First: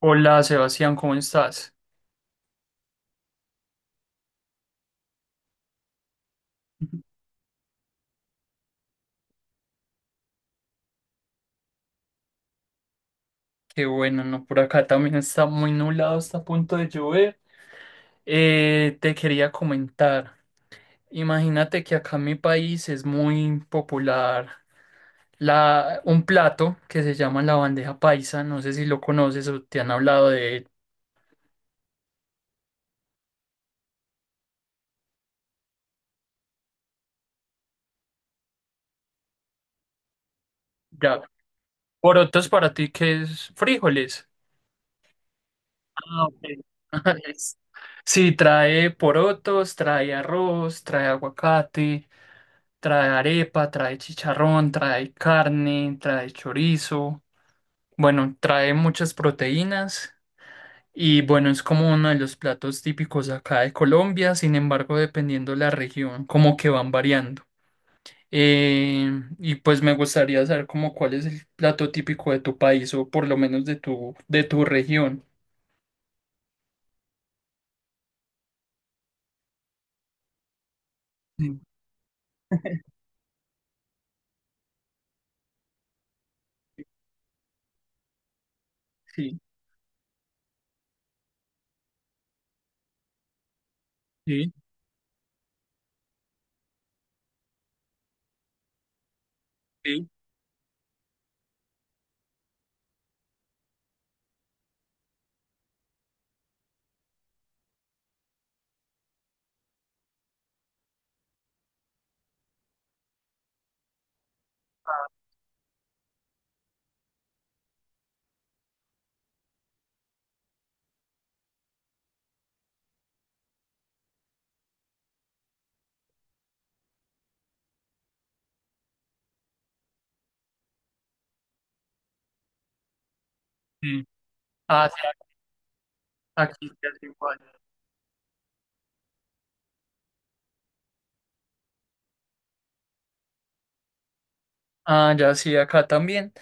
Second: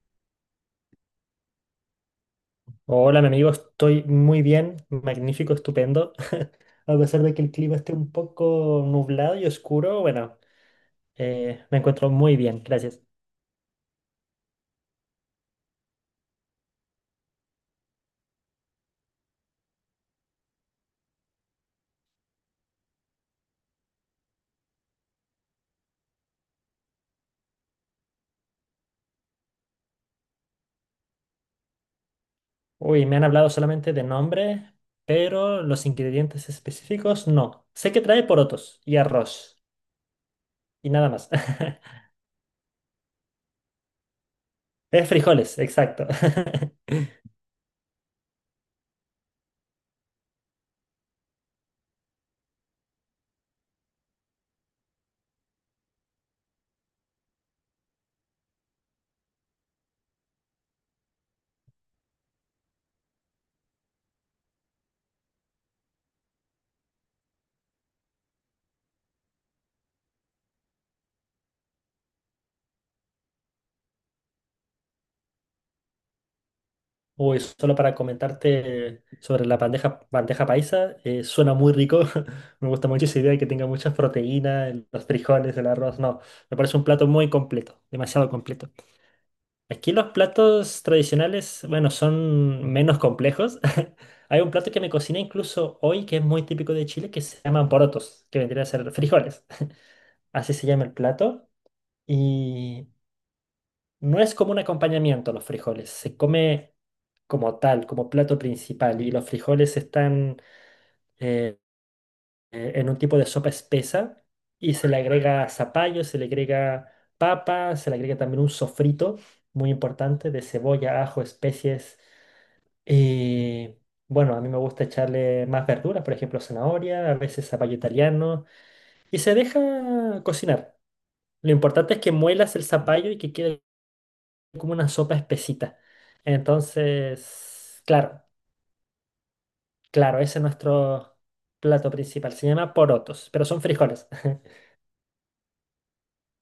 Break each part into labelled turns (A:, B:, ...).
A: Hola Sebastián, ¿cómo estás?
B: Hola, mi amigo, estoy muy bien, magnífico, estupendo. A pesar de que el clima esté un poco nublado y oscuro, bueno, me encuentro muy bien, gracias.
A: Qué bueno, ¿no? Por acá también está muy nublado, está a punto de llover. Te quería comentar, imagínate que acá en mi país es muy popular un plato que se llama la bandeja paisa, no sé si lo conoces o te han hablado de él.
B: Uy, me han hablado solamente de nombre, pero los ingredientes específicos no. Sé que trae porotos y arroz y nada
A: Ya,
B: más.
A: porotos para ti que es frijoles.
B: Es frijoles, exacto.
A: Ah, ok. Sí, trae porotos, trae arroz, trae aguacate. Trae arepa, trae chicharrón, trae carne, trae chorizo. Bueno, trae muchas proteínas y bueno, es como uno de los platos típicos acá de Colombia, sin embargo, dependiendo la región, como que van variando. Eh, y pues me gustaría saber como cuál es el plato típico de tu país o por lo menos de de tu región.
B: Uy, solo para comentarte sobre la bandeja paisa, suena
A: Sí,
B: muy rico. Me gusta mucho esa idea de que tenga muchas proteínas, los frijoles, el arroz. No, me parece un plato muy completo, demasiado completo.
A: sí,
B: Aquí los platos tradicionales, bueno, son menos complejos. Hay un
A: sí,
B: plato que me cociné incluso hoy que es muy típico de Chile que se llaman porotos, que vendría a ser frijoles.
A: sí,
B: Así se llama el plato. Y no es como un acompañamiento los frijoles, se come como tal, como plato principal. Y los frijoles están eh, en un tipo de sopa espesa y se le agrega zapallo, se le agrega papa, se le agrega también un sofrito muy importante de cebolla, ajo, especies. Y bueno, a mí me gusta echarle más verduras, por ejemplo, zanahoria, a veces zapallo italiano, y se deja cocinar. Lo importante es que muelas el zapallo y que quede
A: sí.
B: como una
A: Ah,
B: sopa
A: sí,
B: espesita.
A: aquí sí, así igual.
B: Entonces, claro, claro, ese es nuestro plato principal. Se llama porotos, pero son frijoles.
A: Ah, ya sí, acá también.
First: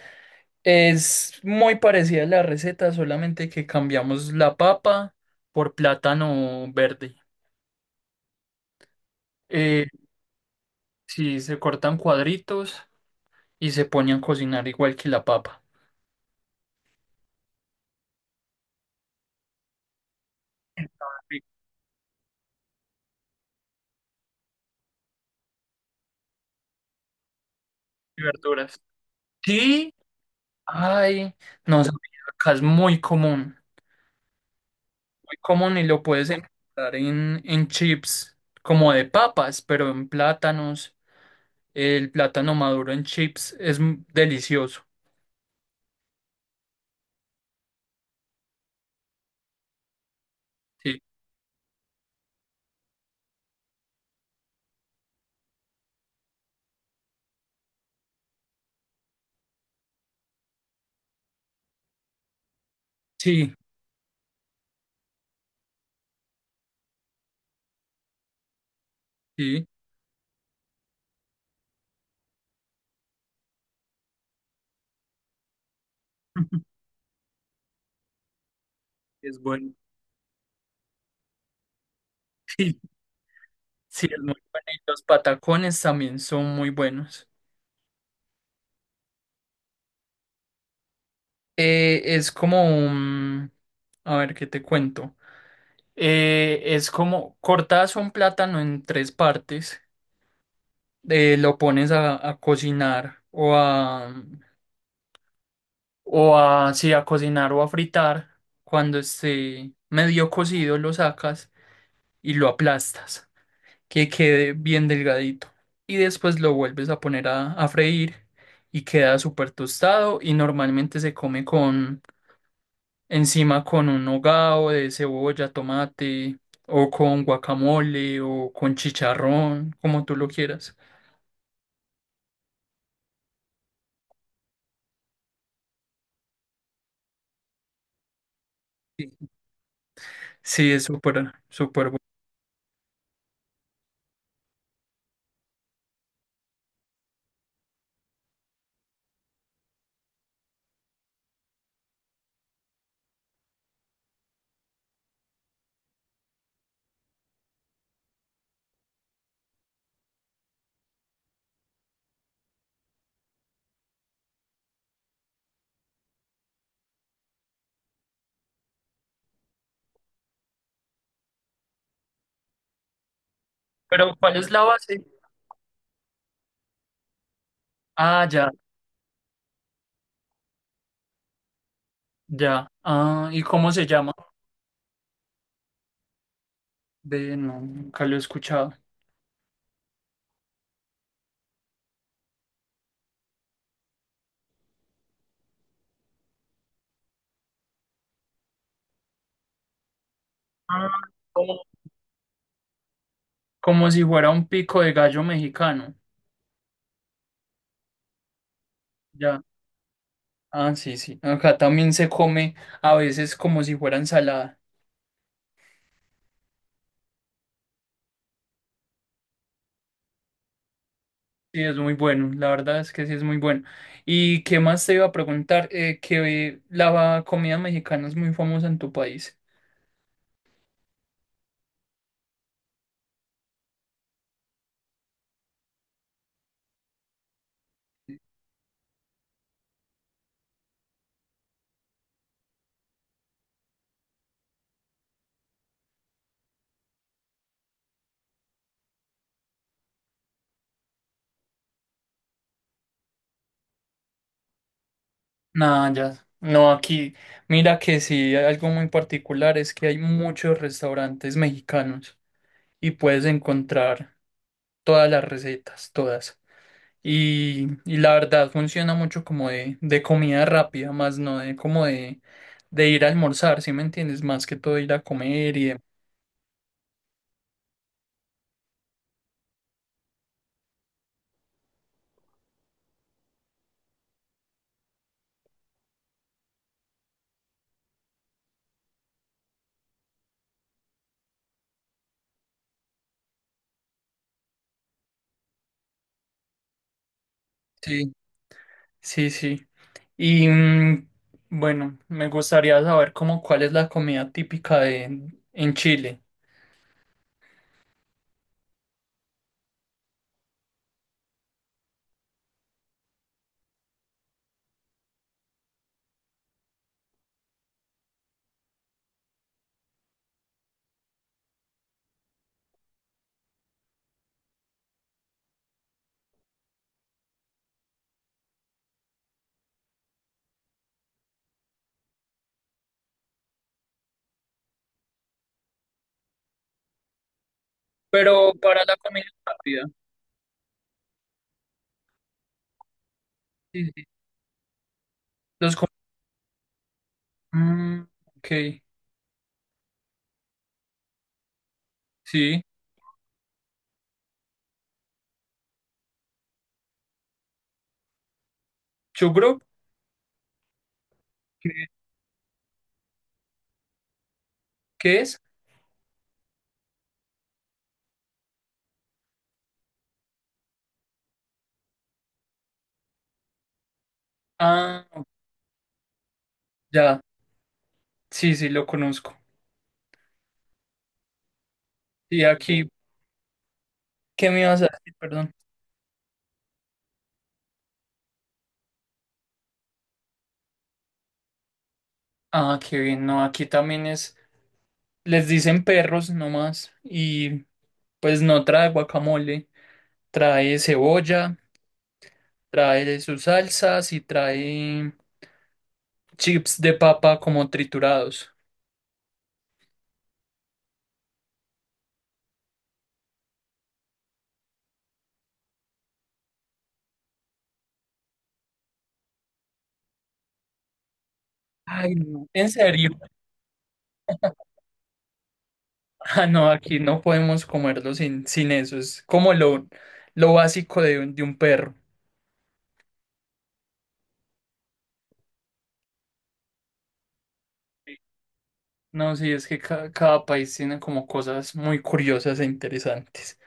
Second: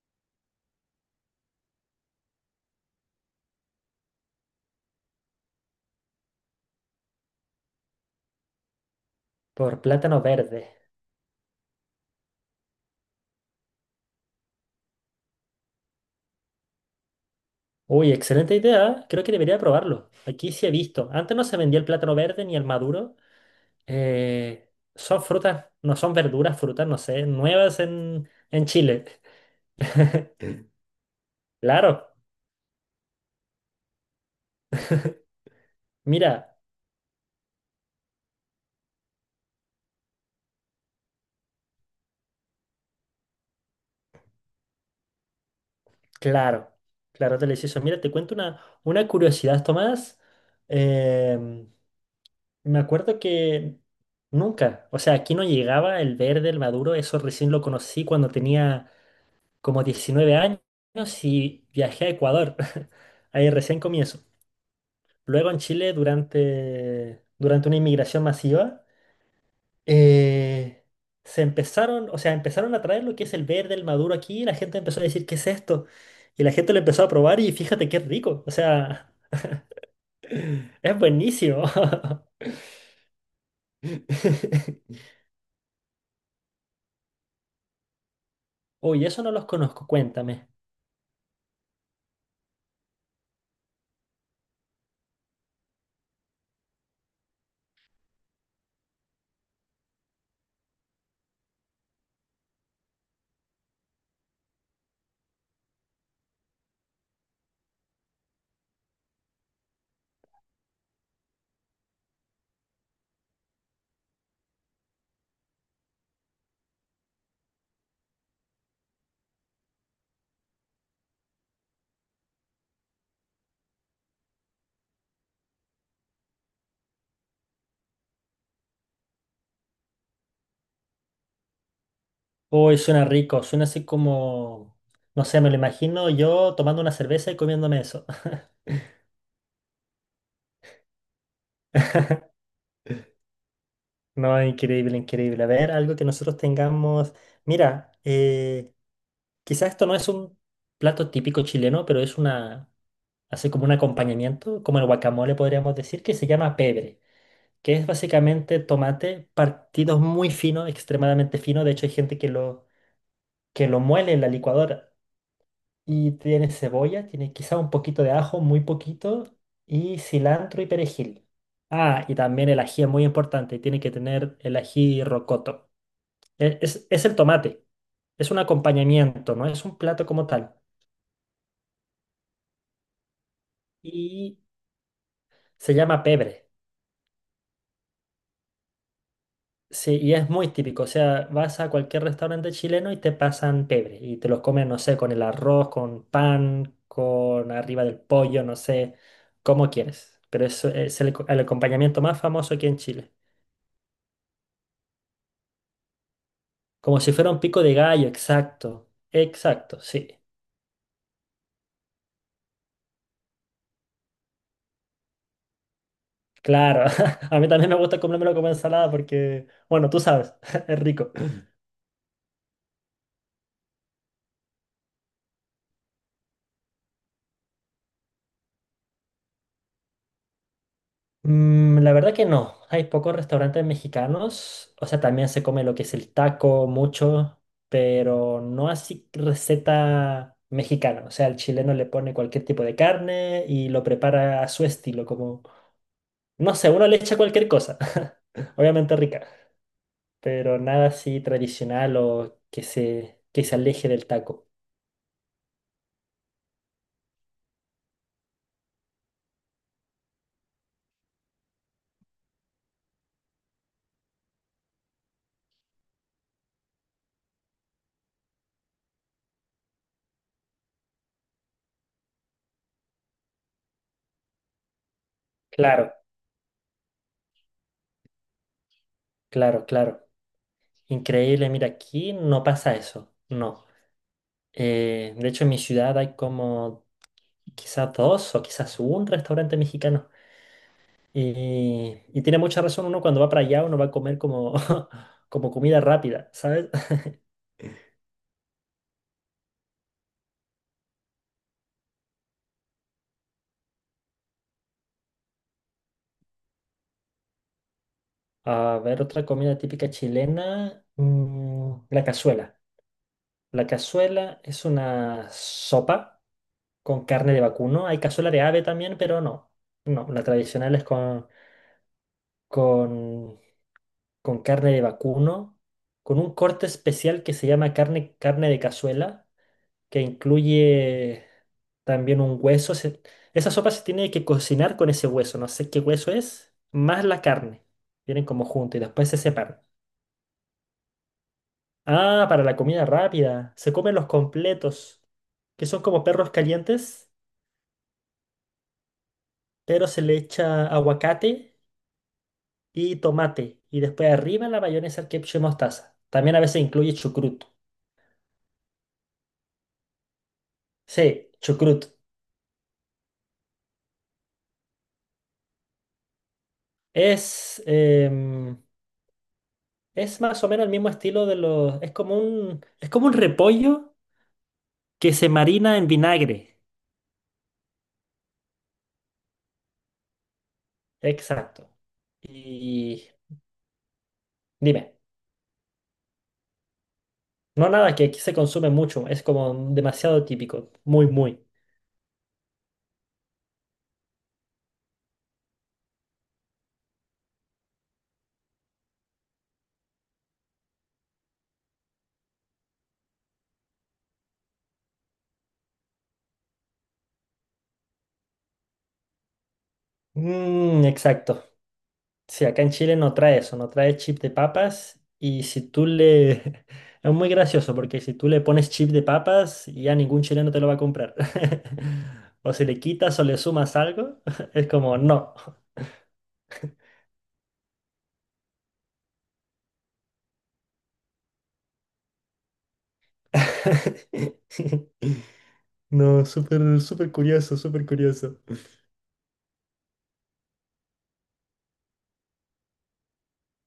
A: Es muy parecida a la receta, solamente que cambiamos la papa por plátano verde.
B: Por
A: Eh,
B: plátano verde.
A: sí, se cortan cuadritos y se ponen a cocinar igual que la papa.
B: Uy, excelente idea. ¿Eh? Creo que debería probarlo. Aquí sí he visto. Antes
A: Y
B: no se vendía el plátano verde ni el maduro. Son frutas, no son verduras, frutas, no sé, nuevas en
A: verduras.
B: Chile.
A: Sí, ay, no sabía,
B: Claro,
A: acá es muy común y lo puedes
B: mira,
A: encontrar en chips como de papas, pero en plátanos. El plátano maduro en chips es delicioso.
B: claro, claro, delicioso. Mira, te cuento una curiosidad, Tomás.
A: Sí,
B: Em, Me acuerdo que nunca, o sea, aquí no llegaba el verde, el maduro, eso recién lo conocí cuando tenía como 19 años y viajé a Ecuador. Ahí
A: sí,
B: recién comienzo. Luego en Chile, durante una inmigración masiva,
A: sí.
B: eh, se empezaron, o sea, empezaron a traer lo que es el verde, el maduro aquí, y la gente empezó a decir, ¿qué es esto? Y la gente lo empezó a probar y fíjate qué rico, o sea,
A: Es bueno.
B: es buenísimo.
A: Sí, es muy bueno. Y los patacones también son muy buenos.
B: Uy, eso no los conozco, cuéntame.
A: Es como un... A ver, ¿qué te cuento? Es como cortas un plátano en tres partes, lo pones a cocinar o a... sí, a cocinar o a fritar. Cuando esté medio cocido lo sacas y lo aplastas. Que quede bien delgadito. Y después lo vuelves a poner a freír y queda súper tostado y normalmente se come con encima con un hogao de cebolla, tomate o con guacamole o con chicharrón, como tú lo quieras.
B: Uy, suena rico, suena así como, no sé, me lo imagino yo tomando una cerveza y comiéndome eso.
A: Sí, sí, es súper, súper bueno.
B: No, increíble, increíble. A ver, algo que nosotros tengamos. Mira, quizás esto no es un plato típico chileno, pero es una, así como un acompañamiento, como el guacamole podríamos decir, que se llama pebre, que es básicamente tomate partido muy fino, extremadamente fino. De hecho, hay gente que lo muele en la licuadora. Y tiene cebolla, tiene quizá un poquito de ajo, muy poquito, y cilantro y perejil. Ah, y también el ají es muy importante, tiene que
A: Pero ¿cuál
B: tener
A: es
B: el
A: la base?
B: ají rocoto. Es el tomate,
A: Ah,
B: es un
A: ya,
B: acompañamiento, no es un plato como tal.
A: ya. Ah, ¿y cómo se llama?
B: Y se llama pebre.
A: Ve, no, nunca lo he escuchado.
B: Sí, y es muy típico, o sea, vas a cualquier restaurante chileno y te pasan pebre y te los comen, no sé, con el arroz, con pan, con arriba del pollo, no sé, como quieres. Pero eso
A: Ah,
B: es el
A: como
B: acompañamiento más famoso aquí en Chile.
A: como si fuera un pico de gallo mexicano.
B: Como si fuera un pico de gallo, exacto.
A: Ya.
B: Exacto, sí.
A: Ah, sí, sí. Acá también se come a veces como si fuera ensalada.
B: Claro. A mí también me gusta comérmelo como ensalada porque, bueno, tú sabes, es rico.
A: Sí, es muy bueno. La verdad es que sí es muy bueno. ¿Y qué más te iba a preguntar? Que la comida mexicana es muy famosa en tu país.
B: Mm, la verdad que no. Hay pocos restaurantes mexicanos. O sea, también se come lo que es el taco, mucho, pero no así receta mexicana. O sea, el chileno le pone cualquier tipo de carne y lo prepara a su estilo, como, no sé, uno le echa cualquier cosa. Obviamente rica. Pero nada así tradicional o que se aleje del taco.
A: Nada, ya. No, aquí, mira que sí, hay algo muy particular es que hay muchos restaurantes mexicanos y puedes encontrar todas las recetas, todas. Y la verdad funciona mucho como de comida rápida, más no de como de ir a almorzar, ¿sí me entiendes? Más que todo ir a comer y demás.
B: Claro, claro, claro. Increíble, mira, aquí no pasa eso, no. De hecho, en mi ciudad hay como quizás dos o quizás un restaurante mexicano. Y tiene mucha razón, uno cuando va para allá, uno va a comer como, como comida rápida, ¿sabes?
A: Sí. Sí, sí. Y mm, bueno, me gustaría saber como cuál es la comida típica de en Chile.
B: A ver, otra comida típica chilena, mm, la cazuela. La cazuela es una sopa con carne de vacuno. Hay cazuela de ave también, pero no. No, la tradicional es con, con carne de vacuno, con un corte especial que se llama carne de cazuela, que incluye también un hueso. Esa sopa se tiene que cocinar con ese hueso, no sé qué hueso es, más la carne. Vienen como
A: Pero
B: juntos y
A: para la
B: después se
A: comida
B: separan.
A: rápida.
B: Ah, para la comida rápida. Se
A: Sí,
B: comen
A: sí.
B: los completos, que
A: Los
B: son
A: co-
B: como perros calientes,
A: mm, ok,
B: pero se le echa aguacate
A: sí.
B: y tomate. Y después arriba la mayonesa, el ketchup y mostaza. También a veces incluye chucrut.
A: Chugro,
B: Sí,
A: ¿qué,
B: chucrut.
A: qué es?
B: Es, es más o menos el mismo estilo de los... Es es como un repollo
A: Ah,
B: que se marina en vinagre.
A: ya. Sí, sí, lo conozco.
B: Exacto.
A: Y aquí,
B: Y
A: ¿qué me ibas a
B: dime,
A: decir? Perdón.
B: no, nada, que aquí se consume mucho, es como demasiado típico, muy, muy.
A: Ah, qué bien, no, aquí también es, les dicen perros nomás, y pues no trae guacamole, trae cebolla, trae sus salsas y trae chips de papa como triturados.
B: Mm, exacto. Sí, acá en Chile no trae eso, no trae chip de papas y si tú le... Es muy gracioso porque si tú le pones chip de papas ya ningún chileno te lo va a comprar.
A: Ay, no,
B: O si
A: en
B: le
A: serio.
B: quitas o le sumas algo, es como no.
A: Ah, no, aquí no podemos comerlo sin, sin eso, es como lo básico de, de un perro.
B: No, súper, súper curioso, súper curioso.
A: No, sí, es que cada país tiene como cosas muy curiosas e interesantes.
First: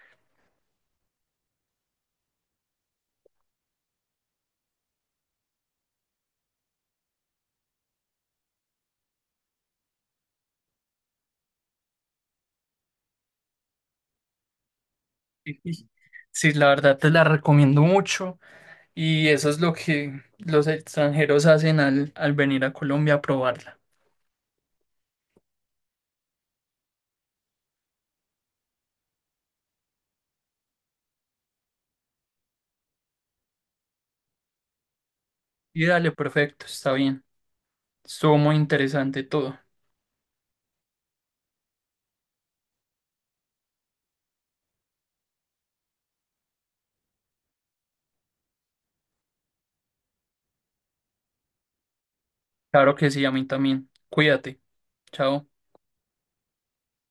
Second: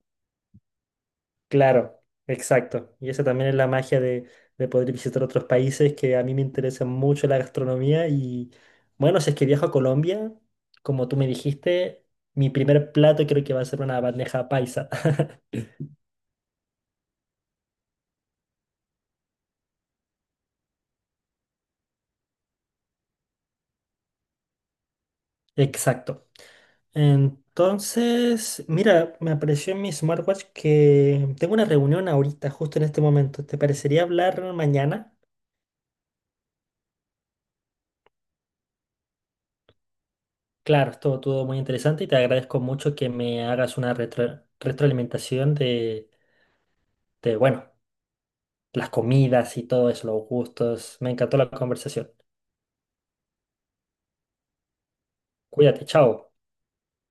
B: Claro, exacto. Y esa también es la magia de poder visitar otros países, que a mí me interesa mucho la gastronomía. Y bueno, si es que viajo a Colombia, como tú me dijiste, mi primer plato creo que va a ser una bandeja paisa.
A: Sí, sí, la verdad te la recomiendo mucho y eso es lo que los extranjeros hacen al, al venir a Colombia a probarla.
B: Exacto. Entonces, mira, me apareció en mi smartwatch que tengo una reunión ahorita, justo en este momento. ¿Te parecería hablar mañana?
A: Y dale, perfecto, está bien. Estuvo muy interesante todo.
B: Claro, estuvo todo muy interesante y te agradezco mucho que me hagas una retroalimentación de, bueno, las comidas y todo eso, los gustos. Me encantó la conversación.
A: Claro que sí, a mí también. Cuídate. Chao.
B: Cuídate, chao.